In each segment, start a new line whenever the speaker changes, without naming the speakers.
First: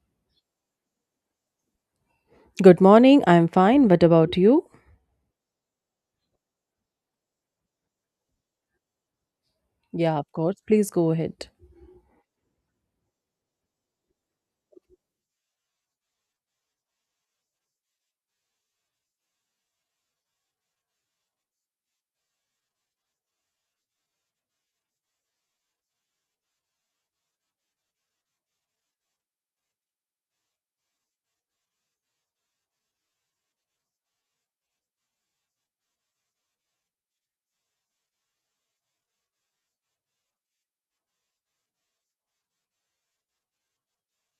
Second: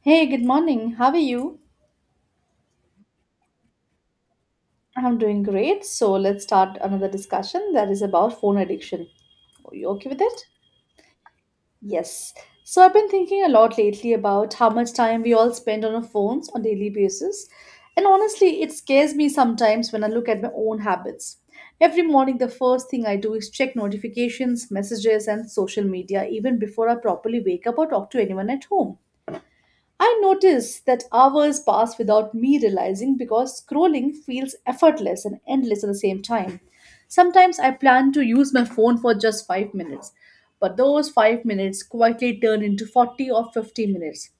Hey, good morning. How are you?
Good morning. I'm fine. What about you?
I'm doing great. So let's start another discussion that is about phone addiction. Are you okay
Yeah,
with
of
it?
course. Please go ahead.
Yes. So I've been thinking a lot lately about how much time we all spend on our phones on daily basis. And honestly, it scares me sometimes when I look at my own habits. Every morning, the first thing I do is check notifications, messages, and social media even before I properly wake up or talk to anyone at home. I notice that hours pass without me realizing because scrolling feels effortless and endless at the same time. Sometimes I plan to use my phone for just 5 minutes, but those 5 minutes quietly turn into 40 or 50 minutes.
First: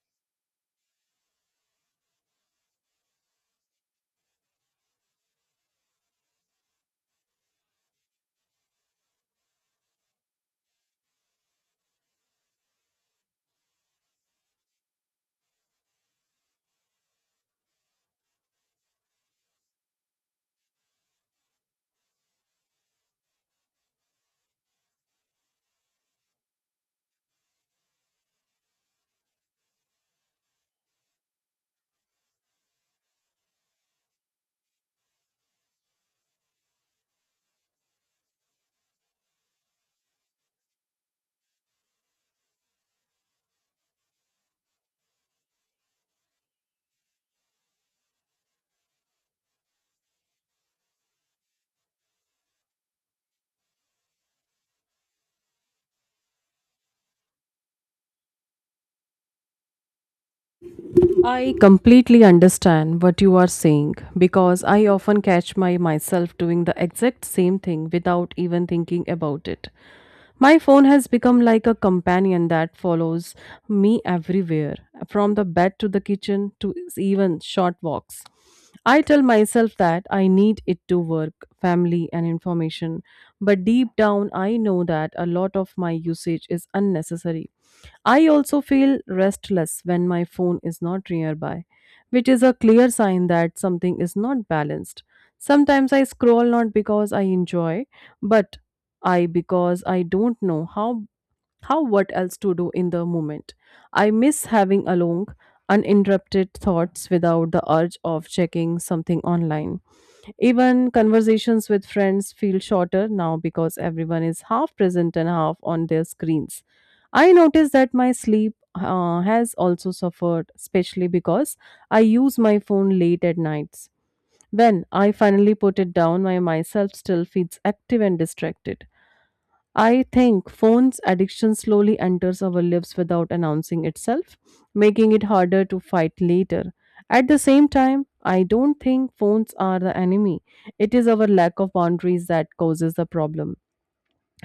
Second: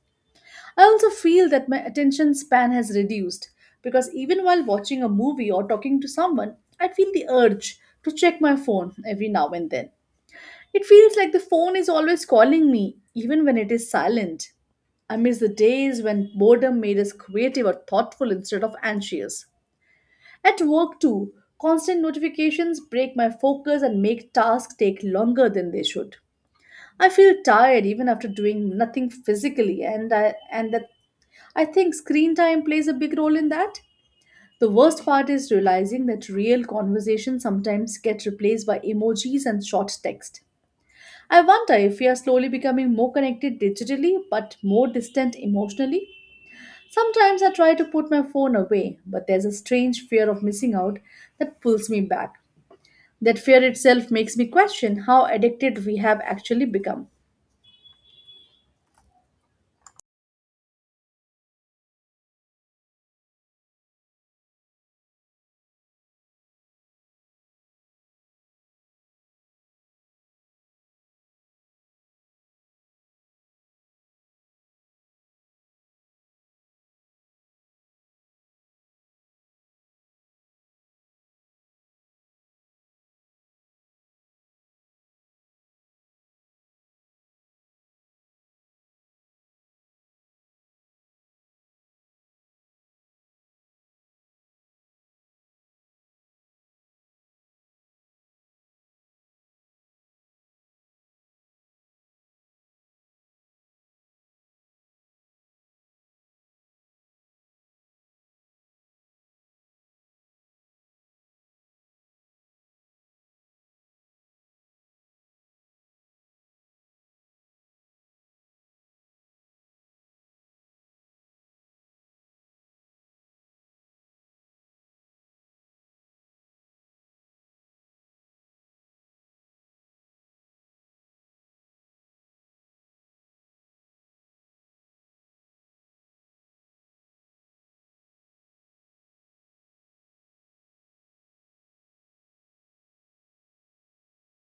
I also feel that my attention span has reduced because even while watching a movie or talking to someone, I feel the urge to check my phone every now and then. It feels like the phone is always calling me, even when it is silent. I miss the days when boredom made us creative or thoughtful instead of anxious. At work, too, constant notifications break my focus and make tasks take longer than they should. I feel tired even after doing nothing physically, and I, and that I think screen time plays a big role in that. The worst part is realizing that real conversations sometimes get replaced by emojis and short text. I wonder if we are slowly becoming more connected digitally but more distant emotionally. Sometimes I try to put my phone away, but there's a strange fear of missing out that pulls me back. That fear itself makes me question how addicted we have actually become.
I completely understand what you are saying because I often catch my myself doing the exact same thing without even thinking about it. My phone has become like a companion that follows me everywhere, from the bed to the kitchen to even short walks. I tell myself that I need it to work, family, and information, but deep down I know that a lot of my usage is unnecessary. I also feel restless when my phone is not nearby, which is a clear sign that something is not balanced. Sometimes I scroll not because I enjoy, but I because I don't know how what else to do in the moment. I miss having a long uninterrupted thoughts without the urge of checking something online. Even conversations with friends feel shorter now because everyone is half present and half on their screens. I notice that my sleep has also suffered, especially because I use my phone late at nights. When I finally put it down, my myself still feels active and distracted. I think phone's addiction slowly enters our lives without announcing itself, making it harder to fight later. At the same time, I don't think phones are the enemy. It is our lack of boundaries that causes the problem.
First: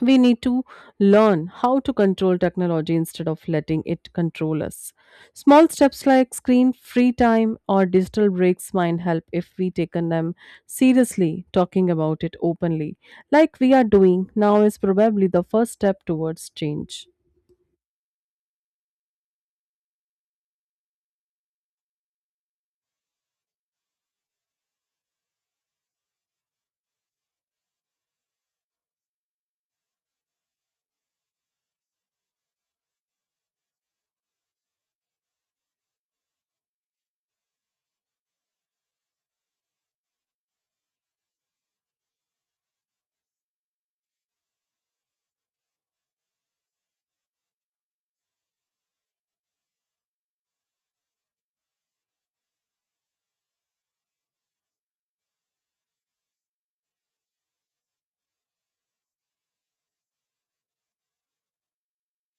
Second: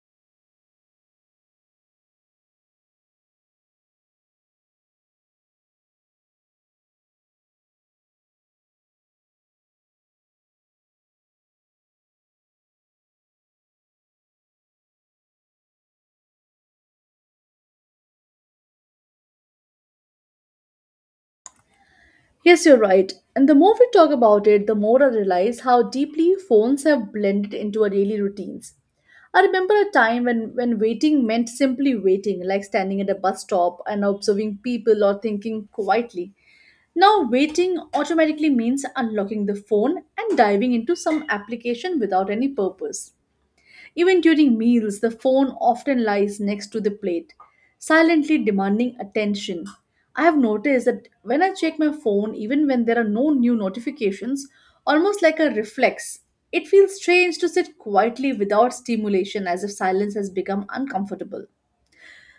We need to learn how to control technology instead of letting it control us. Small steps like screen free time or digital breaks might help if we taken them seriously. Talking about it openly, like we are doing now, is probably the first step towards change.
Yes, you're right. And the more we talk about it, the more I realize how deeply phones have blended into our daily routines. I remember a time when waiting meant simply waiting, like standing at a bus stop and observing people or thinking quietly. Now, waiting automatically means unlocking the phone and diving into some application without any purpose. Even during meals, the phone often lies next to the plate, silently demanding attention. I have noticed that when I check my phone, even when there are no new notifications, almost like a reflex, it feels strange to sit quietly without stimulation as if silence has become uncomfortable.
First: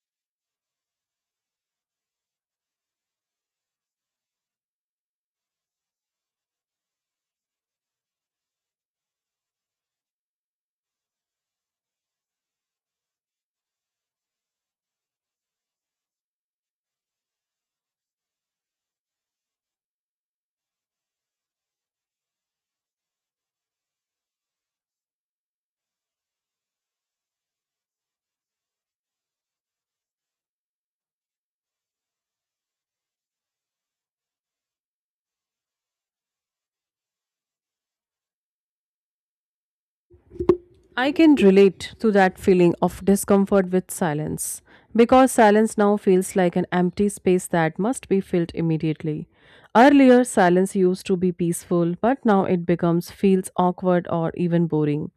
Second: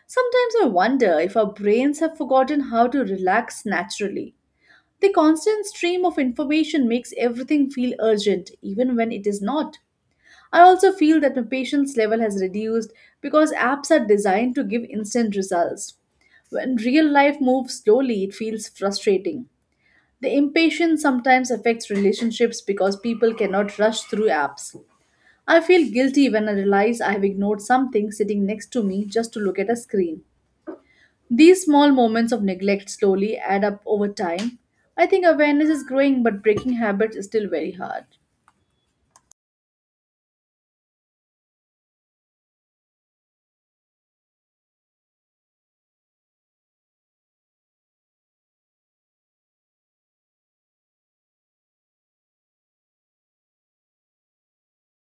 Sometimes I wonder if our brains have forgotten how to relax naturally. The constant stream of information makes everything feel urgent, even when it is not. I also feel that my patience level has reduced because apps are designed to give instant results. When real life moves slowly, it feels frustrating. The impatience sometimes affects relationships because people cannot rush through apps. I feel guilty when I realize I have ignored something sitting next to me just to look at a screen. These small moments of neglect slowly add up over time. I think awareness is growing, but breaking habits is still very hard.
I can relate to that feeling of discomfort with silence because silence now feels like an empty space that must be filled immediately. Earlier silence used to be peaceful, but now it becomes feels awkward or even boring.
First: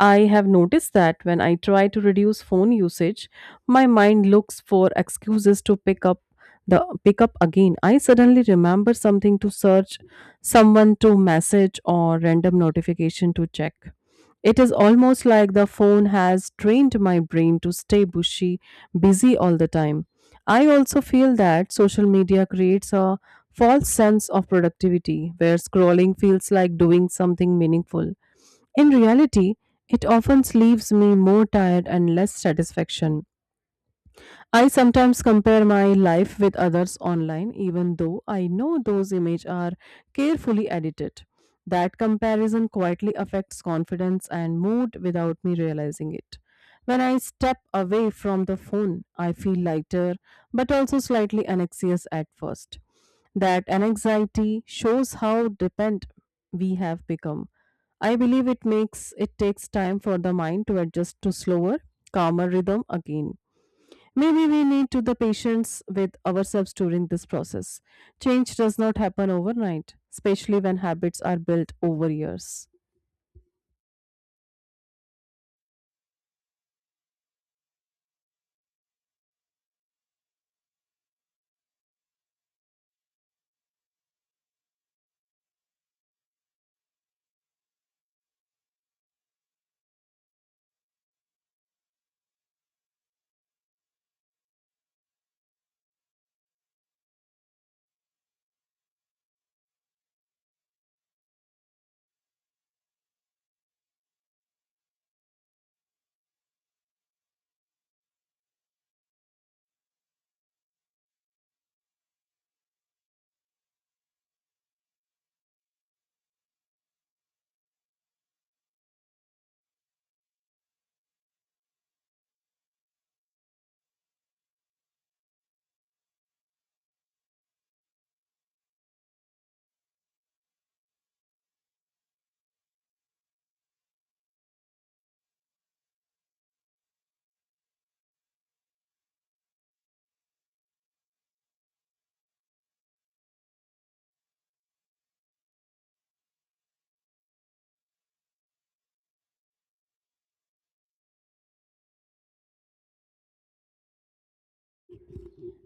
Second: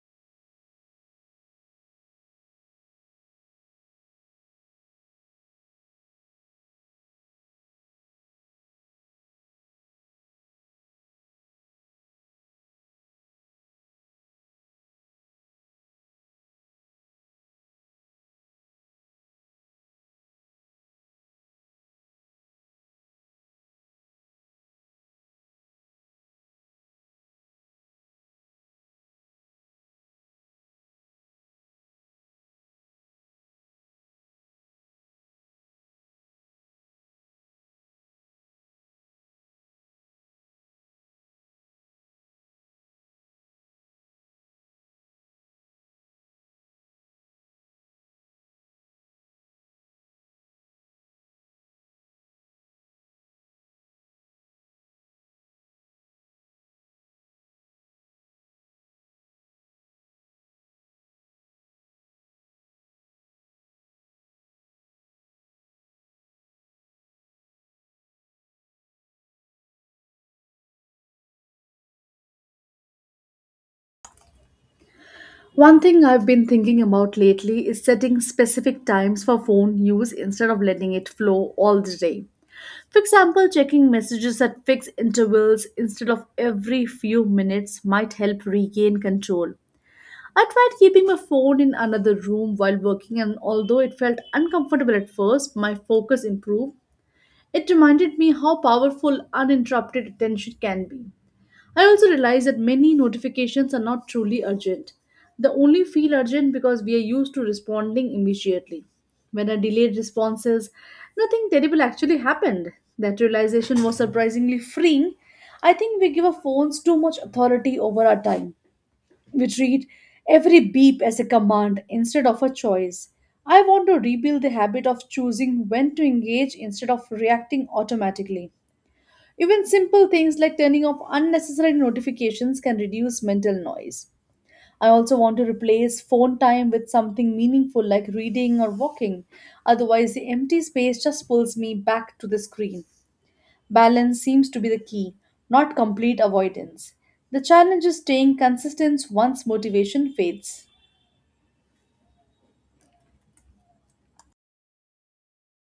I have noticed that when I try to reduce phone usage, my mind looks for excuses to pick up the pick up again. I suddenly remember something to search, someone to message or random notification to check. It is almost like the phone has trained my brain to stay busy all the time. I also feel that social media creates a false sense of productivity where scrolling feels like doing something meaningful. In reality, it often leaves me more tired and less satisfaction. I sometimes compare my life with others online, even though I know those images are carefully edited. That comparison quietly affects confidence and mood without me realizing it. When I step away from the phone, I feel lighter but also slightly anxious at first. That anxiety shows how dependent we have become. I believe it makes it takes time for the mind to adjust to slower, calmer rhythm again. Maybe we need to the patience with ourselves during this process. Change does not happen overnight, especially when habits are built over years.
One thing I've been thinking about lately is setting specific times for phone use instead of letting it flow all the day. For example, checking messages at fixed intervals instead of every few minutes might help regain control. I tried keeping my phone in another room while working, and although it felt uncomfortable at first, my focus improved. It reminded me how powerful uninterrupted attention can be. I also realized that many notifications are not truly urgent. They only feel urgent because we are used to responding immediately. When I delayed responses, nothing terrible actually happened. That realization was surprisingly freeing. I think we give our phones too much authority over our time. We treat every beep as a command instead of a choice. I want to rebuild the habit of choosing when to engage instead of reacting automatically. Even simple things like turning off unnecessary notifications can reduce mental noise. I also want to replace phone time with something meaningful like reading or walking. Otherwise, the empty space just pulls me back to the screen. Balance seems to be the key, not complete avoidance. The challenge is staying consistent once motivation fades.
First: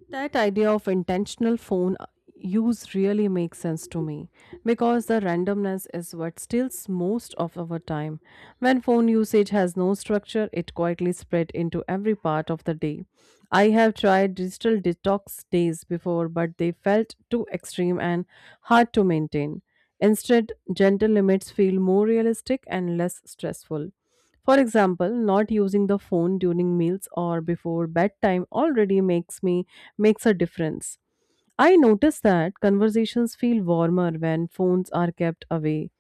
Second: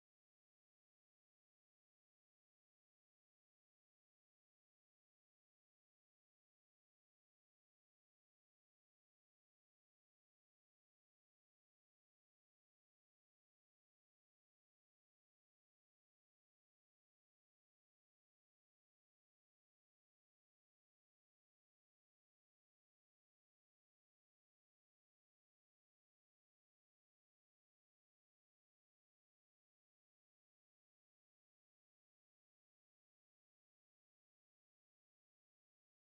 That idea of intentional phone use really makes sense to me because the randomness is what steals most of our time. When phone usage has no structure, it quietly spread into every part of the day. I have tried digital detox days before, but they felt too extreme and hard to maintain. Instead, gentle limits feel more realistic and less stressful. For example, not using the phone during meals or before bedtime already makes a difference. I notice that conversations feel warmer when phones are kept away.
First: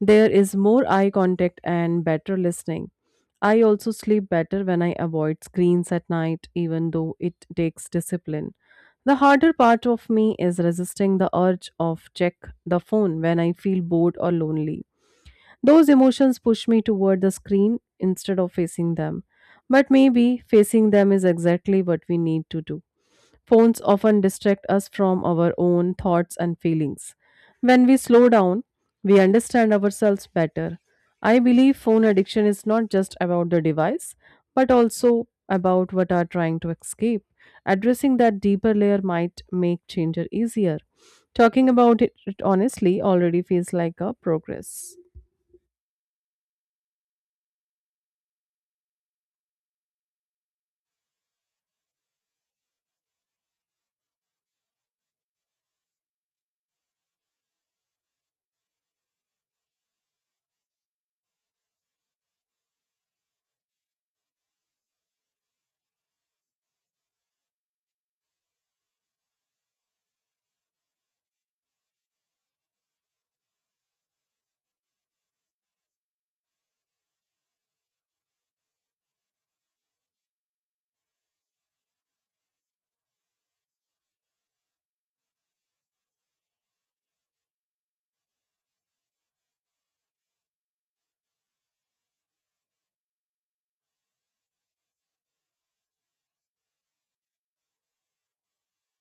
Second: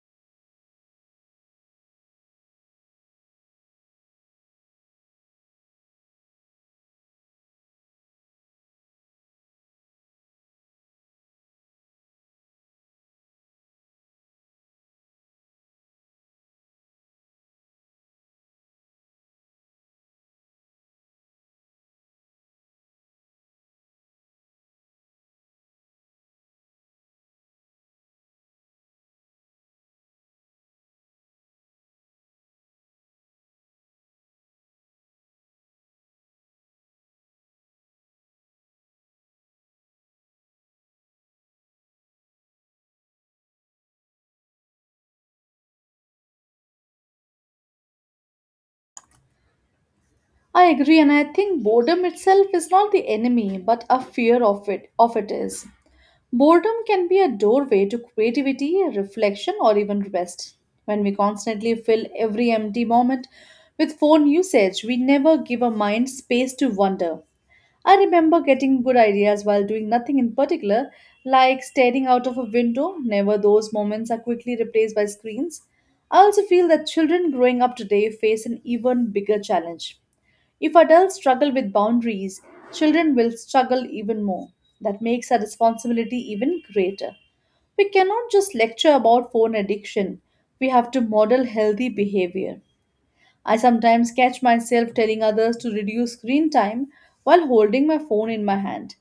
There is more eye contact and better listening. I also sleep better when I avoid screens at night, even though it takes discipline. The harder part of me is resisting the urge of check the phone when I feel bored or lonely. Those emotions push me toward the screen instead of facing them. But maybe facing them is exactly what we need to do. Phones often distract us from our own thoughts and feelings. When we slow down, we understand ourselves better. I believe phone addiction is not just about the device, but also about what are trying to escape. Addressing that deeper layer might make change easier. Talking about it honestly already feels like a progress.
I agree, and I think boredom itself is not the enemy but a fear of it is. Boredom can be a doorway to creativity, reflection, or even rest. When we constantly fill every empty moment with phone usage, we never give our mind space to wonder. I remember getting good ideas while doing nothing in particular, like staring out of a window. Never those moments are quickly replaced by screens. I also feel that children growing up today face an even bigger challenge. If adults struggle with boundaries, children will struggle even more. That makes our responsibility even greater. We cannot just lecture about phone addiction, we have to model healthy behavior. I sometimes catch myself telling others to reduce screen time while holding my phone in my hand.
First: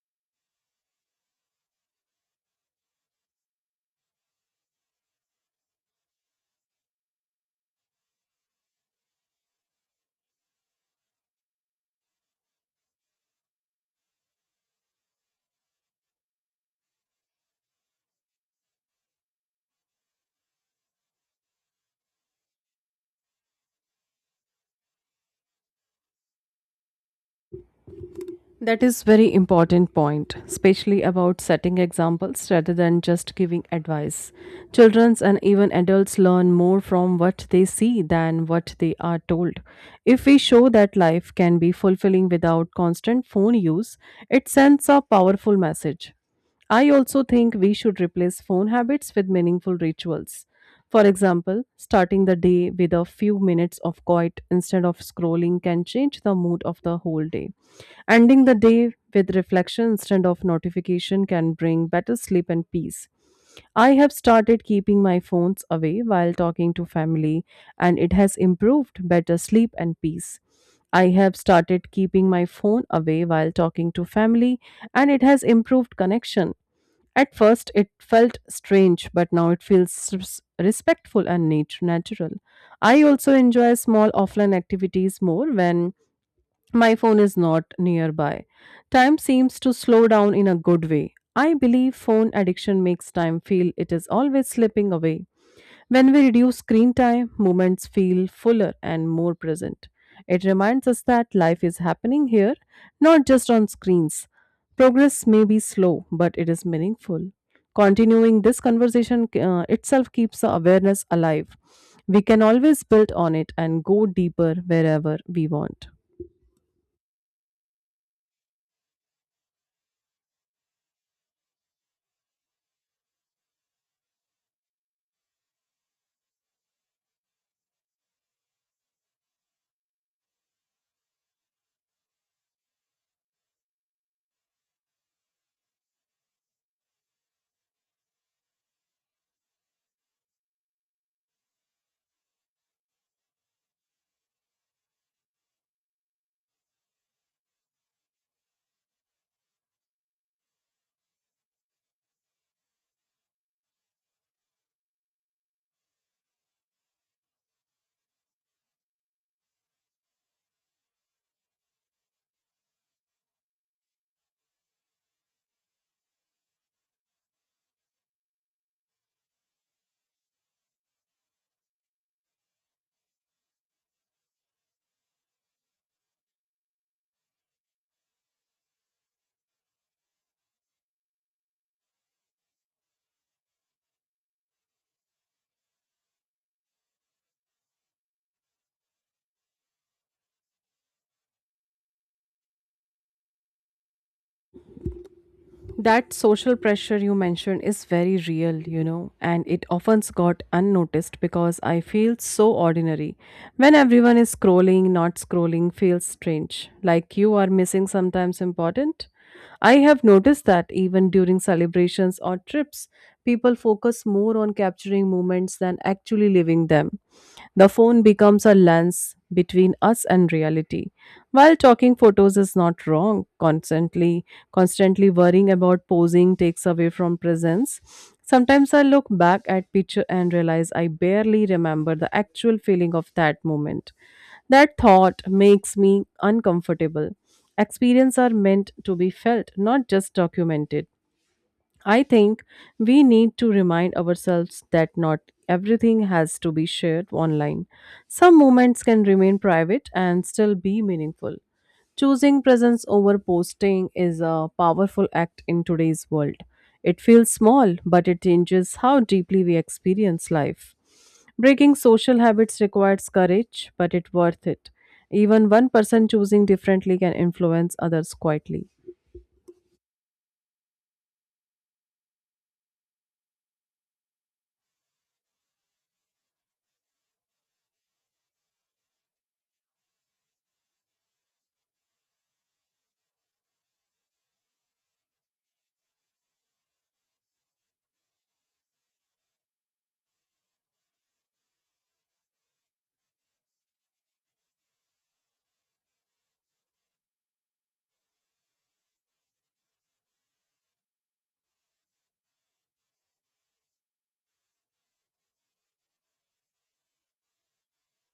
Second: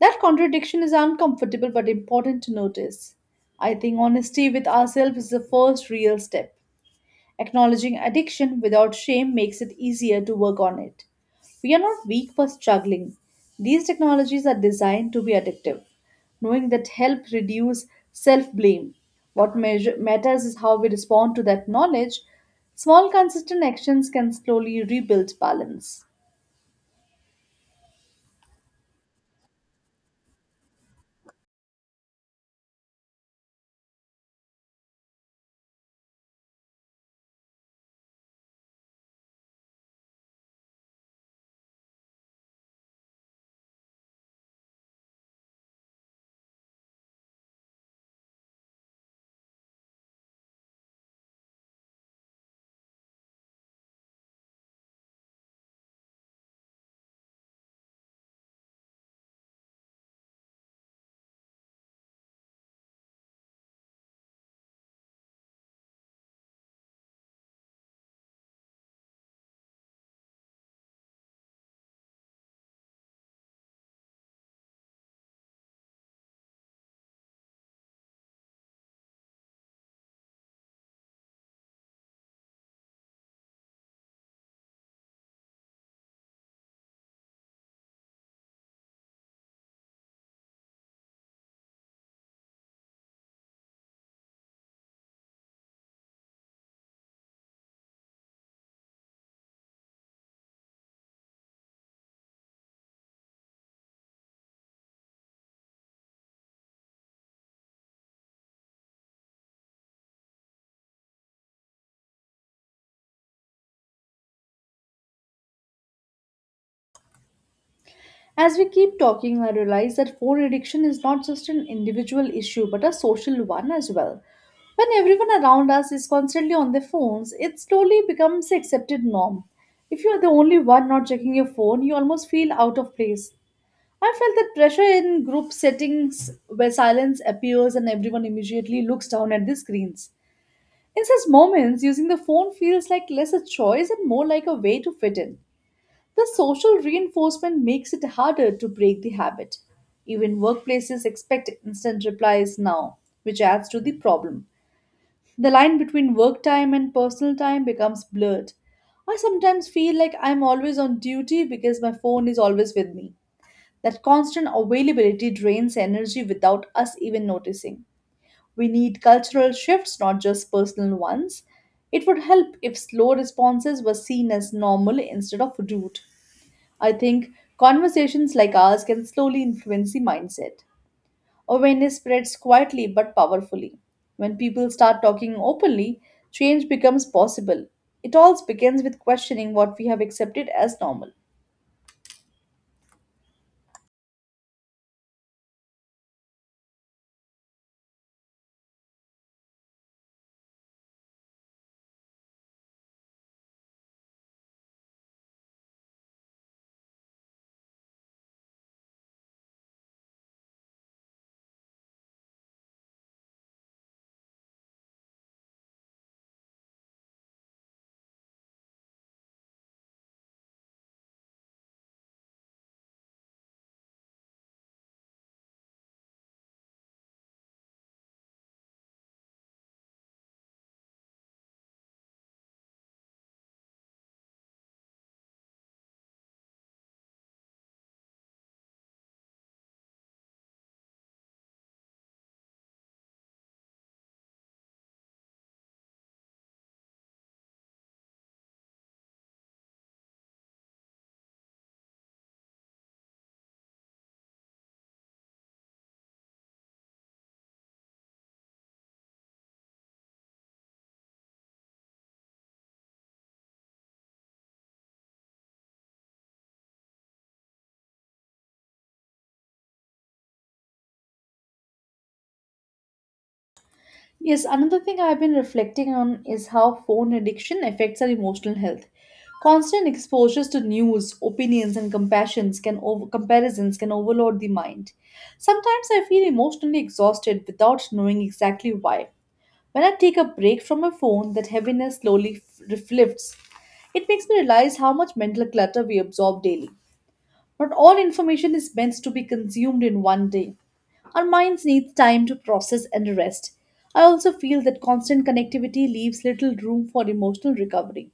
That contradiction is uncomfortable but important to notice. I think honesty with ourselves is the first real step. Acknowledging addiction without shame makes it easier to work on it. We are not weak for struggling. These technologies are designed to be addictive, knowing that help reduce self blame. What matters is how we respond to that knowledge. Small, consistent actions can slowly rebuild balance.
That is very important point, especially about setting examples rather than just giving advice. Childrens and even adults learn more from what they see than what they are told. If we show that life can be fulfilling without constant phone use, it sends a powerful message. I also think we should replace phone habits with meaningful rituals. For example, starting the day with a few minutes of quiet instead of scrolling can change the mood of the whole day. Ending the day with reflection instead of notification can bring better sleep and peace. I have started keeping my phones away while talking to family, and it has improved better sleep and peace. I have started keeping my phone away while talking to family, and it has improved connection. At first, it felt strange, but now it feels respectful and natural. I also enjoy small offline activities more when my phone is not nearby. Time seems to slow down in a good way. I believe phone addiction makes time feel it is always slipping away. When we reduce screen time, moments feel fuller and more present. It reminds us that life is happening here, not just on screens. Progress may be slow, but it is meaningful. Continuing this conversation itself keeps the awareness alive. We can always build on it and go deeper wherever we want.
As we keep talking, I realize that phone addiction is not just an individual issue but a social one as well. When everyone around us is constantly on their phones, it slowly becomes the accepted norm. If you are the only one not checking your phone, you almost feel out of place. I felt that pressure in group settings where silence appears and everyone immediately looks down at the screens. In such moments, using the phone feels like less a choice and more like a way to fit in. The social reinforcement makes it harder to break the habit. Even workplaces expect instant replies now, which adds to the problem. The line between work time and personal time becomes blurred. I sometimes feel like I'm always on duty because my phone is always with me. That constant availability drains energy without us even noticing. We need cultural shifts, not just personal ones. It would help if slow responses were seen as normal instead of rude. I think conversations like ours can slowly influence the mindset. Awareness spreads quietly but powerfully. When people start talking openly, change becomes possible. It all begins with questioning what we have accepted as normal.
That social pressure you mentioned is very real, you know, and it often got unnoticed because I feel so ordinary. When everyone is scrolling, not scrolling feels strange, like you are missing sometimes important. I have noticed that even during celebrations or trips, people focus more on capturing moments than actually living them. The phone becomes a lens between us and reality. While talking photos is not wrong, constantly worrying about posing takes away from presence. Sometimes I look back at picture and realize I barely remember the actual feeling of that moment. That thought makes me uncomfortable. Experience are meant to be felt, not just documented. I think we need to remind ourselves that not everything has to be shared online. Some moments can remain private and still be meaningful. Choosing presence over posting is a powerful act in today's world. It feels small, but it changes how deeply we experience life. Breaking social habits requires courage, but it's worth it. Even one person choosing differently can influence others quietly.
Yes, another thing I've been reflecting on is how phone addiction affects our emotional health. Constant exposures to news, opinions, and comparisons can overload the mind. Sometimes I feel emotionally exhausted without knowing exactly why. When I take a break from my phone, that heaviness slowly lifts. It makes me realize how much mental clutter we absorb daily. Not all information is meant to be consumed in one day. Our minds need time to process and rest. I also feel that constant connectivity leaves little room for emotional recovery.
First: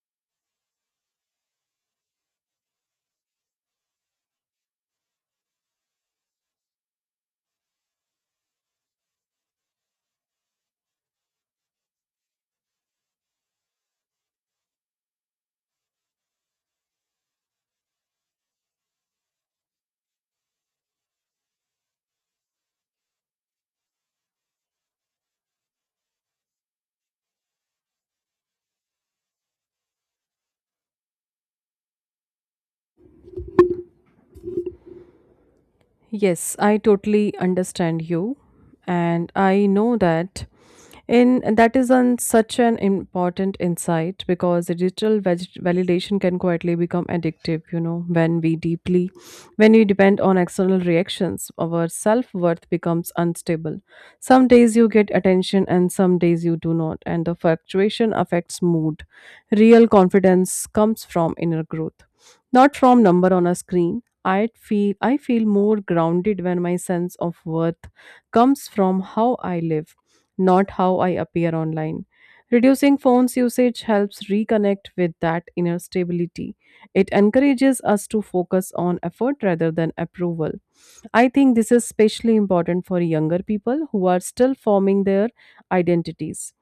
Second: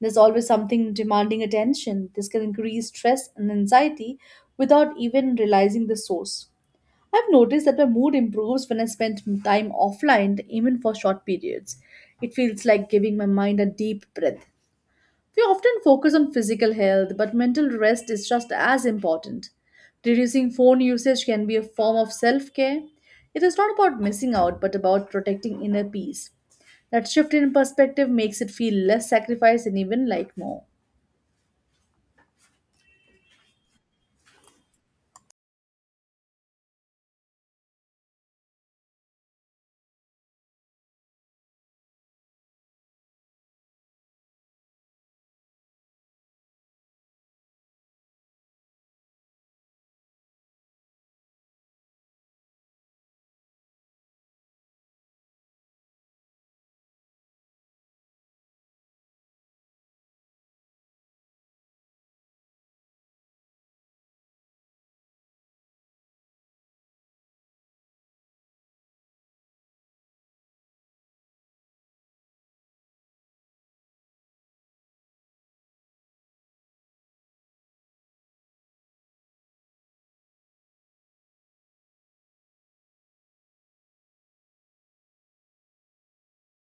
There's always something demanding attention. This can increase stress and anxiety without even realizing the source. I've noticed that my mood improves when I spend time offline, even for short periods. It feels like giving my mind a deep breath. We often focus on physical health, but mental rest is just as important. Reducing phone usage can be a form of self care. It is not about missing out, but about protecting inner peace. That shift in perspective makes it feel less sacrifice and even like more.
Yes, I totally understand you. And I know that in that is on such an important insight because the digital validation can quietly become addictive, you know, when we depend on external reactions, our self-worth becomes unstable. Some days you get attention and some days you do not, and the fluctuation affects mood. Real confidence comes from inner growth. Not from number on a screen. I feel more grounded when my sense of worth comes from how I live, not how I appear online. Reducing phones usage helps reconnect with that inner stability. It encourages us to focus on effort rather than approval. I think this is especially important for younger people who are still forming their identities.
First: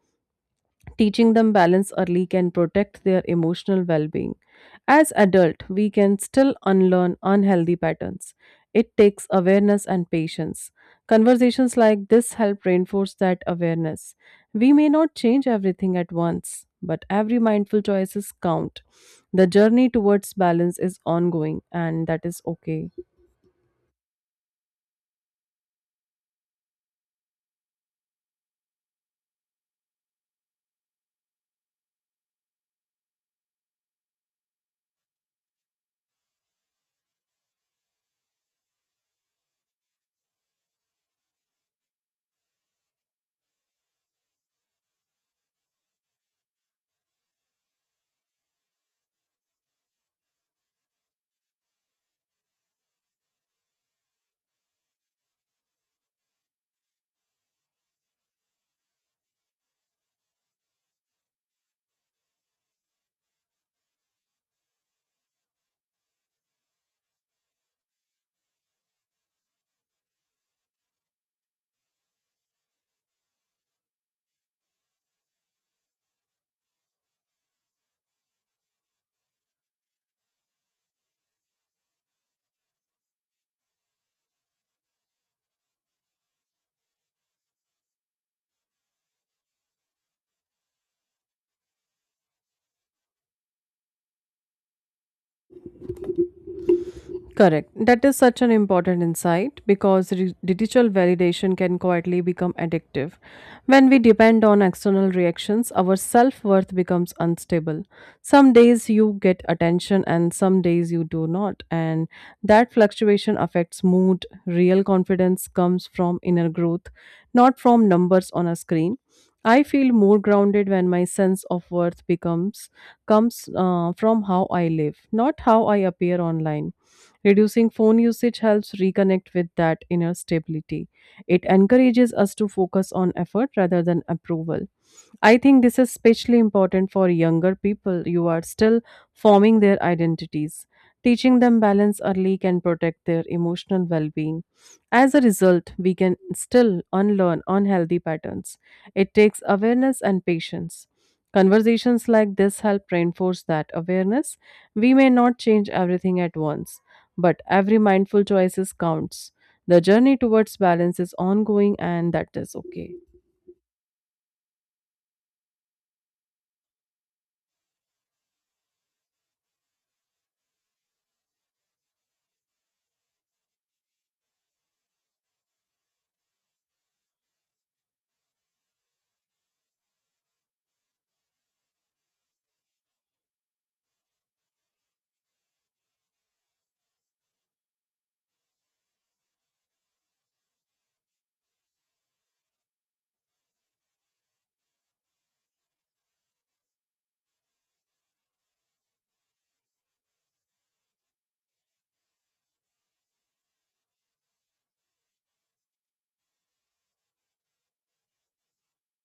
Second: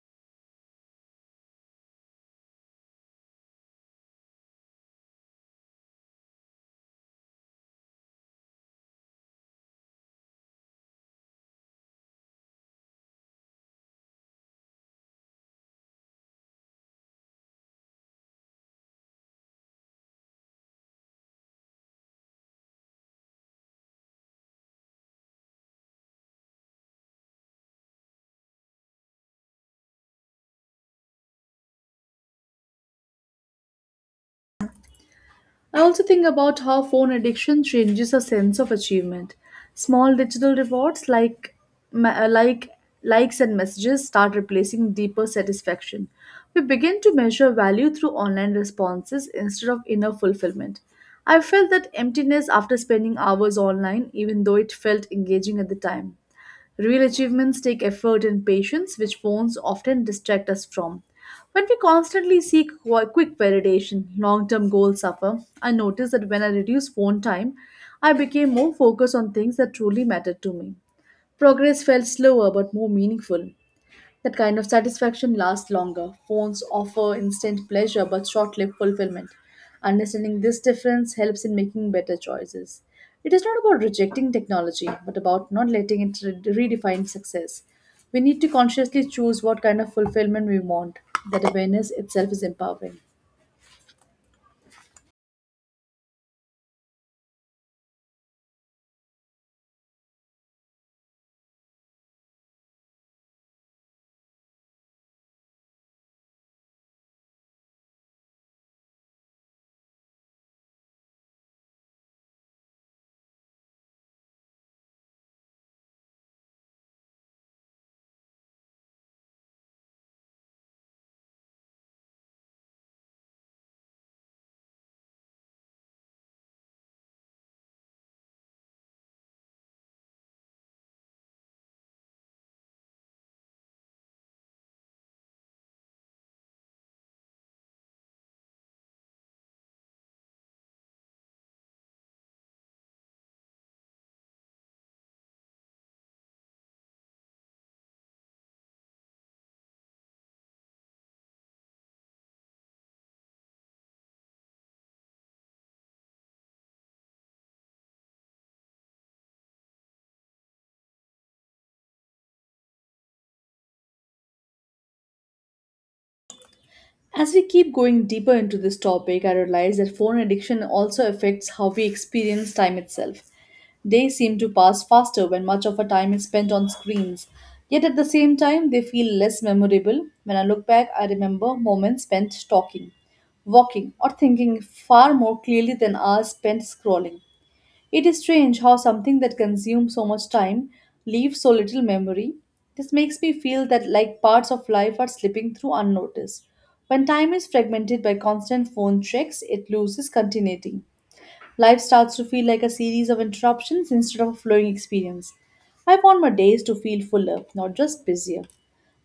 Teaching them balance early can protect their emotional well-being. As adult, we can still unlearn unhealthy patterns. It takes awareness and patience. Conversations like this help reinforce that awareness. We may not change everything at once, but every mindful choices count. The journey towards balance is ongoing and that is okay.
I also think about how phone addiction changes a sense of achievement. Small digital rewards like like likes and messages start replacing deeper satisfaction. We begin to measure value through online responses instead of inner fulfillment. I felt that emptiness after spending hours online even though it felt engaging at the time. Real achievements take effort and patience, which phones often distract us from. When we constantly seek quick validation, long term goals suffer. I noticed that when I reduced phone time, I became more focused on things that truly mattered to me. Progress felt slower but more meaningful. That kind of satisfaction lasts longer. Phones offer instant pleasure but short lived fulfillment. Understanding this difference helps in making better choices. It is not about rejecting technology, but about not letting it redefine success. We need to consciously choose what kind of fulfillment we want. That awareness itself is empowering.
Correct. That is such an important insight because digital validation can quietly become addictive. When we depend on external reactions, our self worth becomes unstable. Some days you get attention and some days you do not. And that fluctuation affects mood. Real confidence comes from inner growth, not from numbers on a screen. I feel more grounded when my sense of worth becomes comes from how I live, not how I appear online. Reducing phone usage helps reconnect with that inner stability. It encourages us to focus on effort rather than approval. I think this is especially important for younger people. You are still forming their identities. Teaching them balance early can protect their emotional well being. As a result, we can still unlearn unhealthy patterns. It takes awareness and patience. Conversations like this help reinforce that awareness. We may not change everything at once, but every mindful choice counts. The journey towards balance is ongoing, and that is okay.
As we keep going deeper into this topic, I realize that phone addiction also affects how we experience time itself. Days seem to pass faster when much of our time is spent on screens. Yet at the same time, they feel less memorable. When I look back, I remember moments spent talking, walking, or thinking far more clearly than hours spent scrolling. It is strange how something that consumes so much time leaves so little memory. This makes me feel that like parts of life are slipping through unnoticed. When time is fragmented by constant phone checks, it loses continuity. Life starts to feel like a series of interruptions instead of a flowing experience. I want my days to feel fuller, not just busier.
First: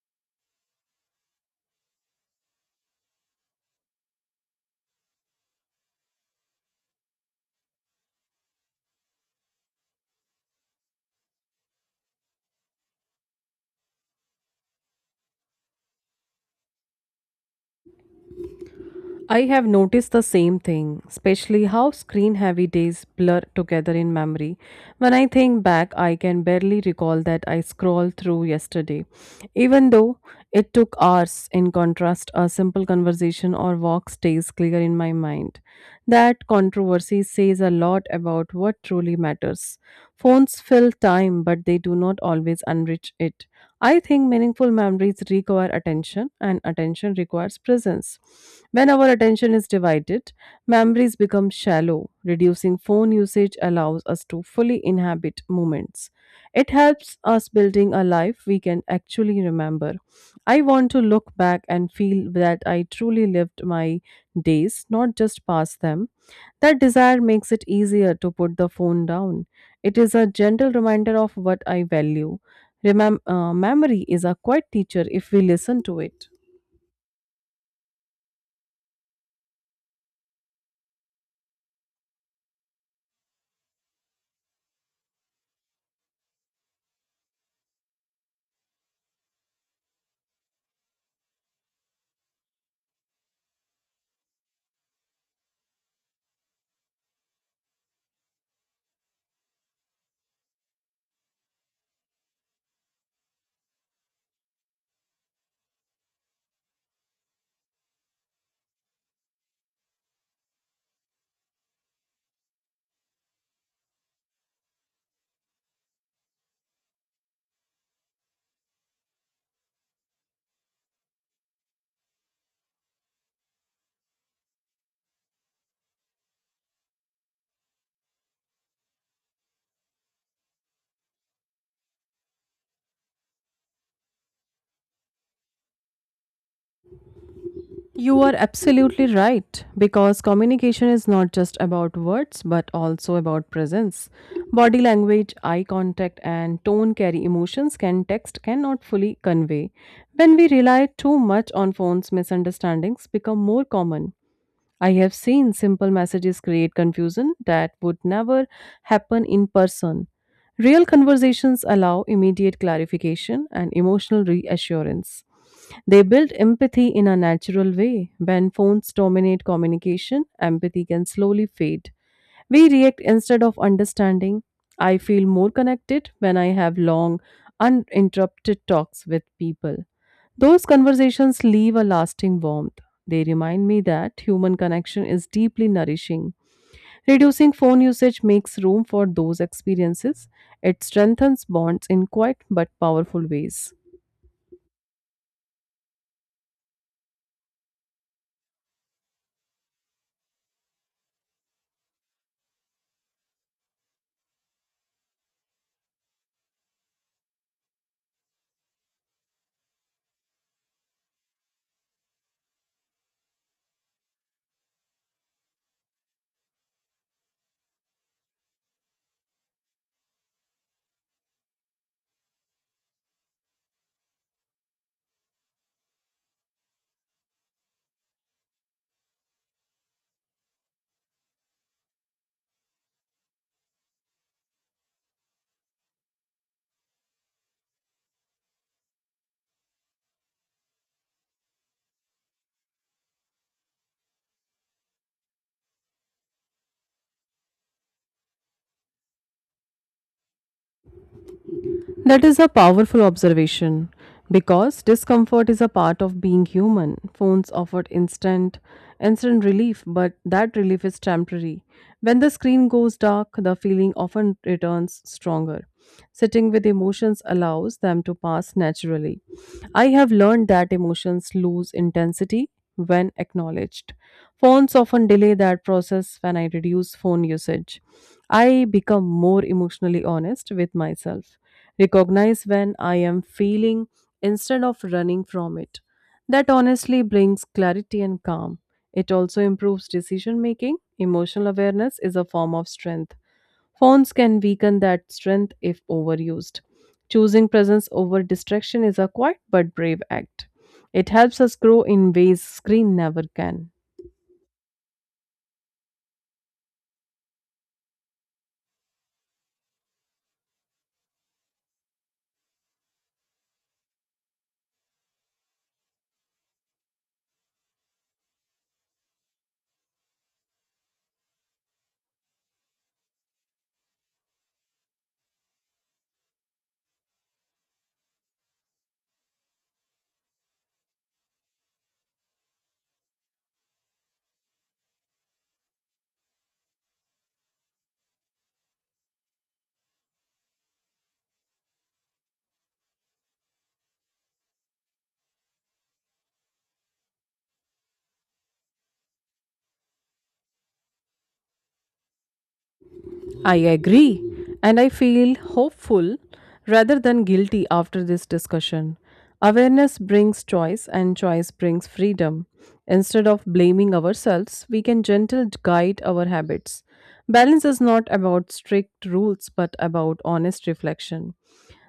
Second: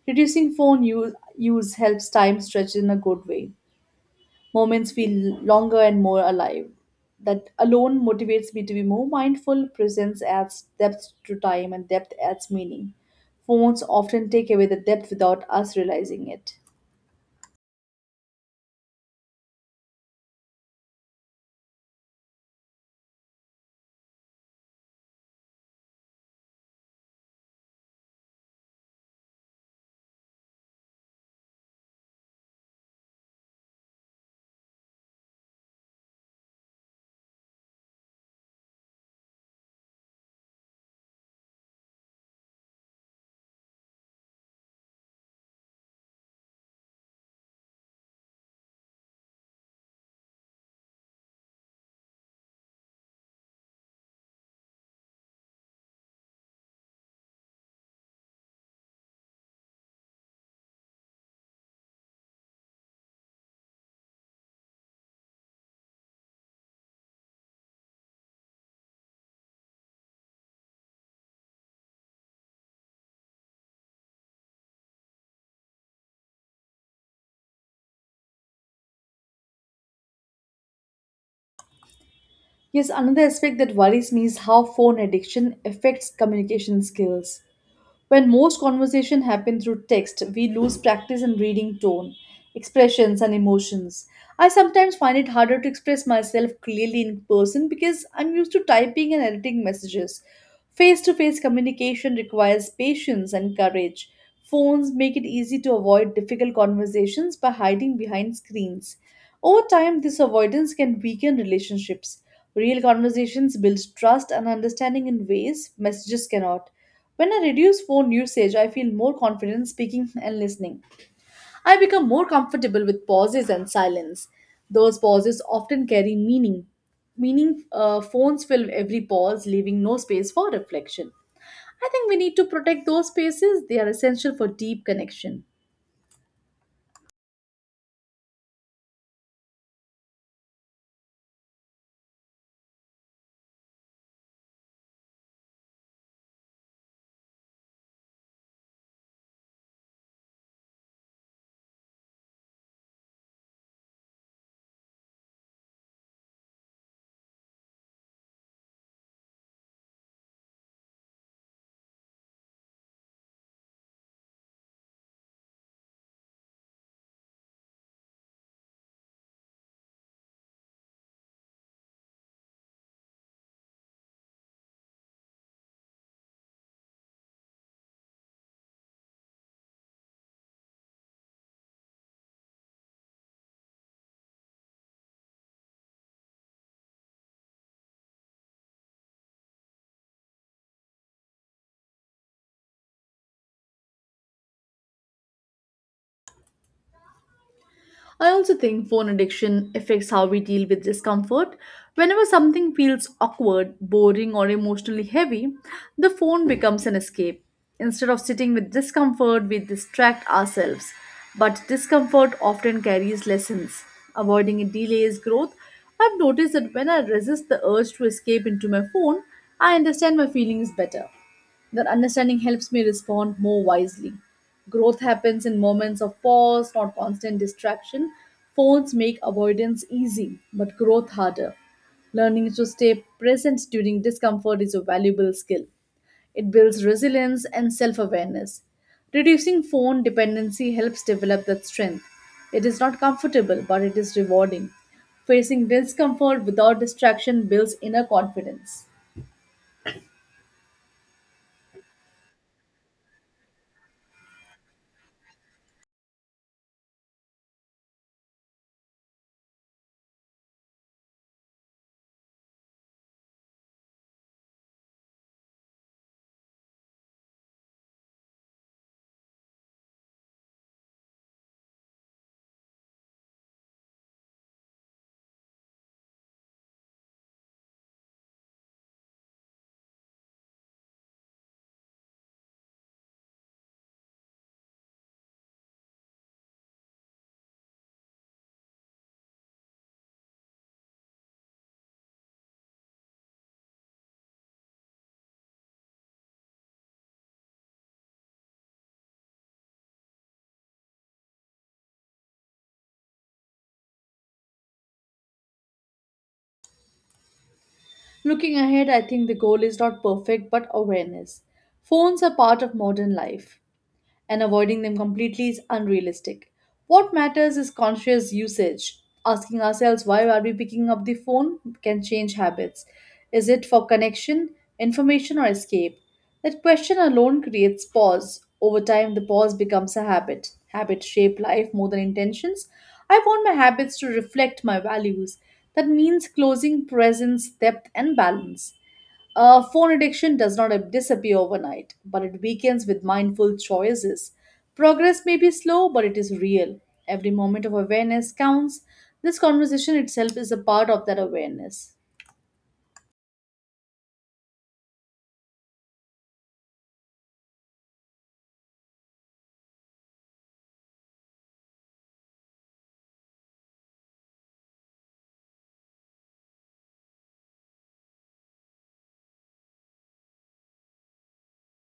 Reducing phone use helps time stretch in a good way. Moments feel longer and more alive. That alone motivates me to be more mindful. Presence adds depth to time, and depth adds meaning. Phones often take away the depth without us realizing it.
I have noticed the same thing, especially how screen heavy days blur together in memory. When I think back, I can barely recall that I scrolled through yesterday, even though it took hours. In contrast, a simple conversation or walk stays clear in my mind. That controversy says a lot about what truly matters. Phones fill time, but they do not always enrich it. I think meaningful memories require attention, and attention requires presence. When our attention is divided, memories become shallow. Reducing phone usage allows us to fully inhabit moments. It helps us building a life we can actually remember. I want to look back and feel that I truly lived my days, not just past them. That desire makes it easier to put the phone down. It is a gentle reminder of what I value. Memory is a quiet teacher if we listen to it.
Yes, another aspect that worries me is how phone addiction affects communication skills. When most conversation happen through text, we lose practice in reading tone, expressions and emotions. I sometimes find it harder to express myself clearly in person because I'm used to typing and editing messages. Face-to-face communication requires patience and courage. Phones make it easy to avoid difficult conversations by hiding behind screens. Over time, this avoidance can weaken relationships. Real conversations build trust and understanding in ways messages cannot. When I reduce phone usage, I feel more confident speaking and listening. I become more comfortable with pauses and silence. Those pauses often carry meaning. Meaning, phones fill every pause, leaving no space for reflection. I think we need to protect those spaces, they are essential for deep connection.
You are absolutely right because communication is not just about words but also about presence. Body language, eye contact, and tone carry emotions can text cannot fully convey. When we rely too much on phones, misunderstandings become more common. I have seen simple messages create confusion that would never happen in person. Real conversations allow immediate clarification and emotional reassurance. They build empathy in a natural way. When phones dominate communication, empathy can slowly fade. We react instead of understanding. I feel more connected when I have long, uninterrupted talks with people. Those conversations leave a lasting warmth. They remind me that human connection is deeply nourishing. Reducing phone usage makes room for those experiences. It strengthens bonds in quiet but powerful ways.
I also think phone addiction affects how we deal with discomfort. Whenever something feels awkward, boring, or emotionally heavy, the phone becomes an escape. Instead of sitting with discomfort, we distract ourselves. But discomfort often carries lessons. Avoiding it delays growth. I've noticed that when I resist the urge to escape into my phone, I understand my feelings better. That understanding helps me respond more wisely. Growth happens in moments of pause, not constant distraction. Phones make avoidance easy, but growth harder. Learning to stay present during discomfort is a valuable skill. It builds resilience and self awareness. Reducing phone dependency helps develop that strength. It is not comfortable, but it is rewarding. Facing discomfort without distraction builds inner confidence.
That is a powerful observation because discomfort is a part of being human. Phones offer instant relief, but that relief is temporary. When the screen goes dark, the feeling often returns stronger. Sitting with emotions allows them to pass naturally. I have learned that emotions lose intensity when acknowledged. Phones often delay that process when I reduce phone usage. I become more emotionally honest with myself recognize when I am feeling instead of running from it. That honestly brings clarity and calm. It also improves decision making. Emotional awareness is a form of strength. Phones can weaken that strength if overused. Choosing presence over distraction is a quiet but brave act. It helps us grow in ways screen never can.
Looking ahead, I think the goal is not perfect but awareness. Phones are part of modern life and avoiding them completely is unrealistic. What matters is conscious usage. Asking ourselves why are we picking up the phone can change habits. Is it for connection, information, or escape? That question alone creates pause. Over time, the pause becomes a habit. Habits shape life more than intentions. I want my habits to reflect my values. That means closing presence, depth, and balance. Phone addiction does not disappear overnight, but it weakens with mindful choices. Progress may be slow, but it is real. Every moment of awareness counts. This conversation itself is a part of that awareness.
I agree, and I feel hopeful rather than guilty after this discussion. Awareness brings choice, and choice brings freedom. Instead of blaming ourselves, we can gently guide our habits. Balance is not about strict rules but about honest reflection.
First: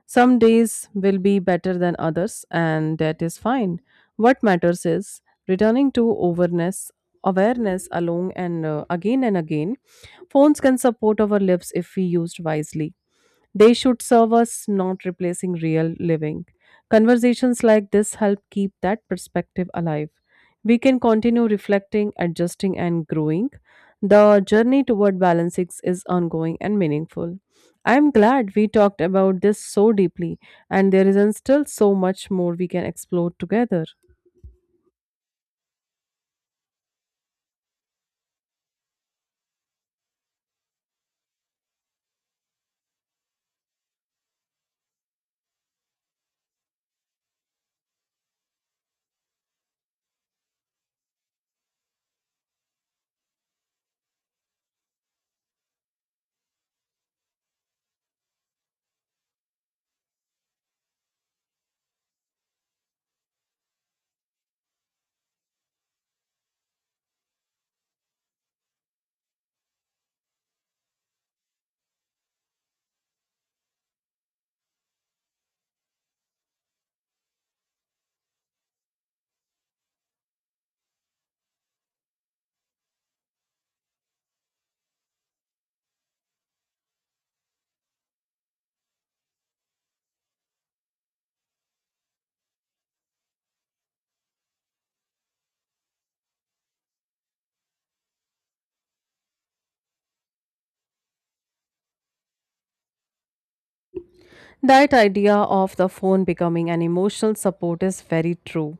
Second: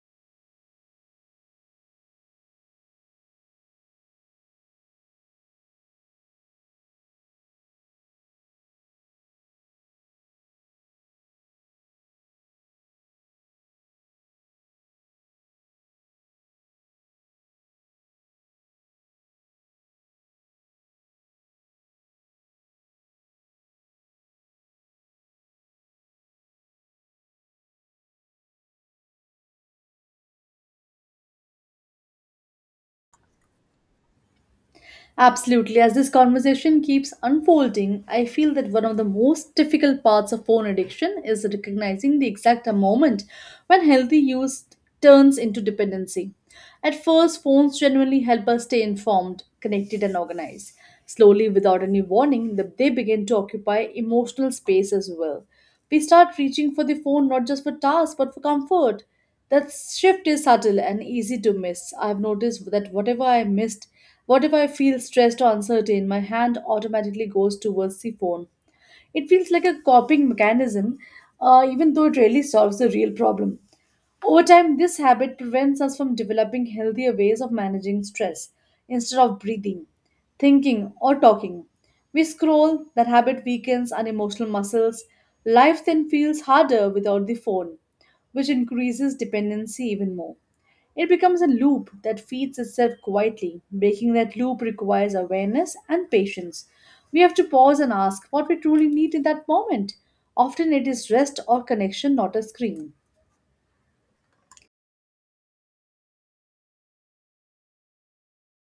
Some days will be better than others, and that is fine. What matters is returning to awareness alone, and again and again, phones can support our lives if we used wisely. They should serve us, not replacing real living. Conversations like this help keep that perspective alive. We can continue reflecting, adjusting, and growing. The journey toward balancing is ongoing and meaningful. I am glad we talked about this so deeply, and there is still so much more we can explore together.
Absolutely. As this conversation keeps unfolding, I feel that one of the most difficult parts of phone addiction is recognizing the exact moment when healthy use turns into dependency. At first, phones genuinely help us stay informed, connected, and organized. Slowly, without any warning, they begin to occupy emotional space as well. We start reaching for the phone not just for tasks but for comfort. That shift is subtle and easy to miss. I've noticed that whatever I missed, whatever I feel stressed or uncertain, my hand automatically goes towards the phone. It feels like a coping mechanism, even though it rarely solves the real problem. Over time, this habit prevents us from developing healthier ways of managing stress instead of breathing, thinking, or talking. We scroll, that habit weakens our emotional muscles. Life then feels harder without the phone, which increases dependency even more. It becomes a loop that feeds itself quietly. Breaking that loop requires awareness and patience. We have to pause and ask what we truly need in that moment. Often it is rest or connection, not a screen.
That idea of the phone becoming an emotional support is very true,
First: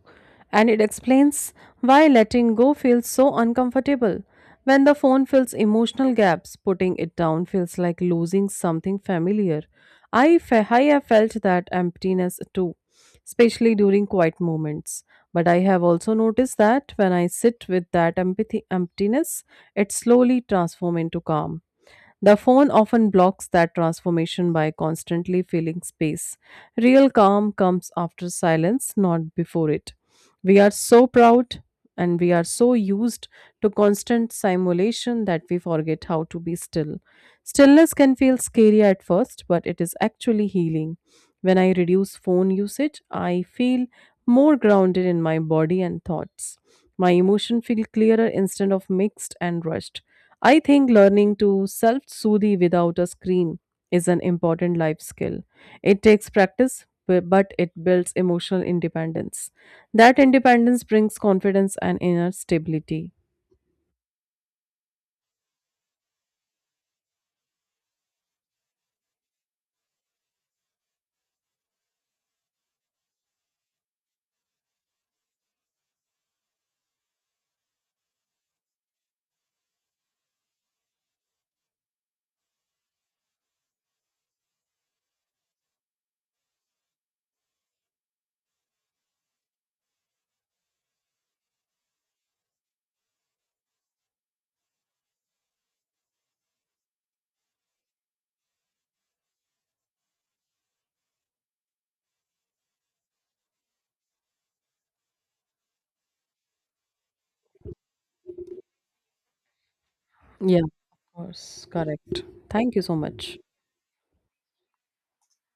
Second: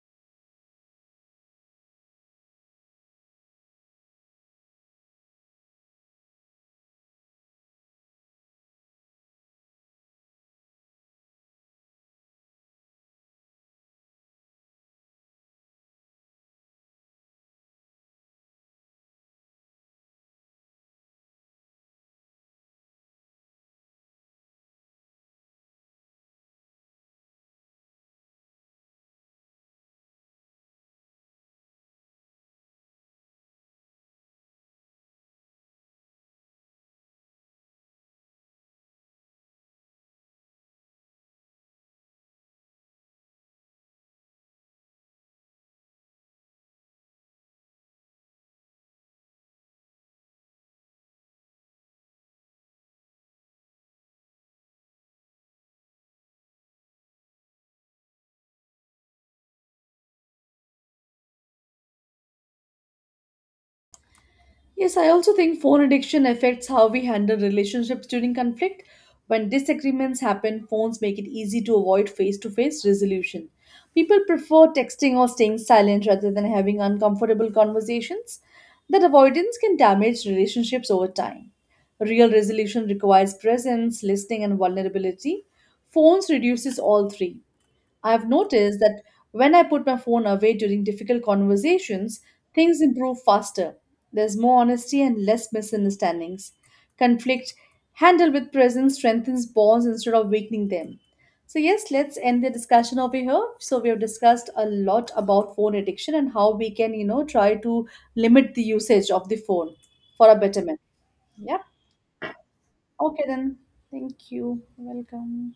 and it explains why letting go feels so uncomfortable. When the phone fills emotional gaps, putting it down feels like losing something familiar. I have felt that emptiness too, especially during quiet moments. But I have also noticed that when I sit with that empathy emptiness, it slowly transforms into calm. The phone often blocks that transformation by constantly filling space. Real calm comes after silence, not before it. We are so proud and we are so used to constant simulation that we forget how to be still. Stillness can feel scary at first, but it is actually healing. When I reduce phone usage, I feel more grounded in my body and thoughts. My emotions feel clearer instead of mixed and rushed. I think learning to self-soothe without a screen is an important life skill. It takes practice, but it builds emotional independence. That independence brings confidence and inner stability.
Yes, I also think phone addiction affects how we handle relationships during conflict. When disagreements happen, phones make it easy to avoid face to face resolution. People prefer texting or staying silent rather than having uncomfortable conversations. That avoidance can damage relationships over time. Real resolution requires presence, listening, and vulnerability. Phones reduces all three. I've noticed that when I put my phone away during difficult conversations, things improve faster. There's more honesty and less misunderstandings. Conflict handled with presence strengthens bonds instead of weakening them. So, yes, let's end the discussion over here. So, we have discussed a lot about phone addiction and how we can, you know, try to limit the usage of the phone for a
Yeah, of
betterment. Yeah.
course, correct. Thank you so
Okay,
much.
then. Thank you. Welcome.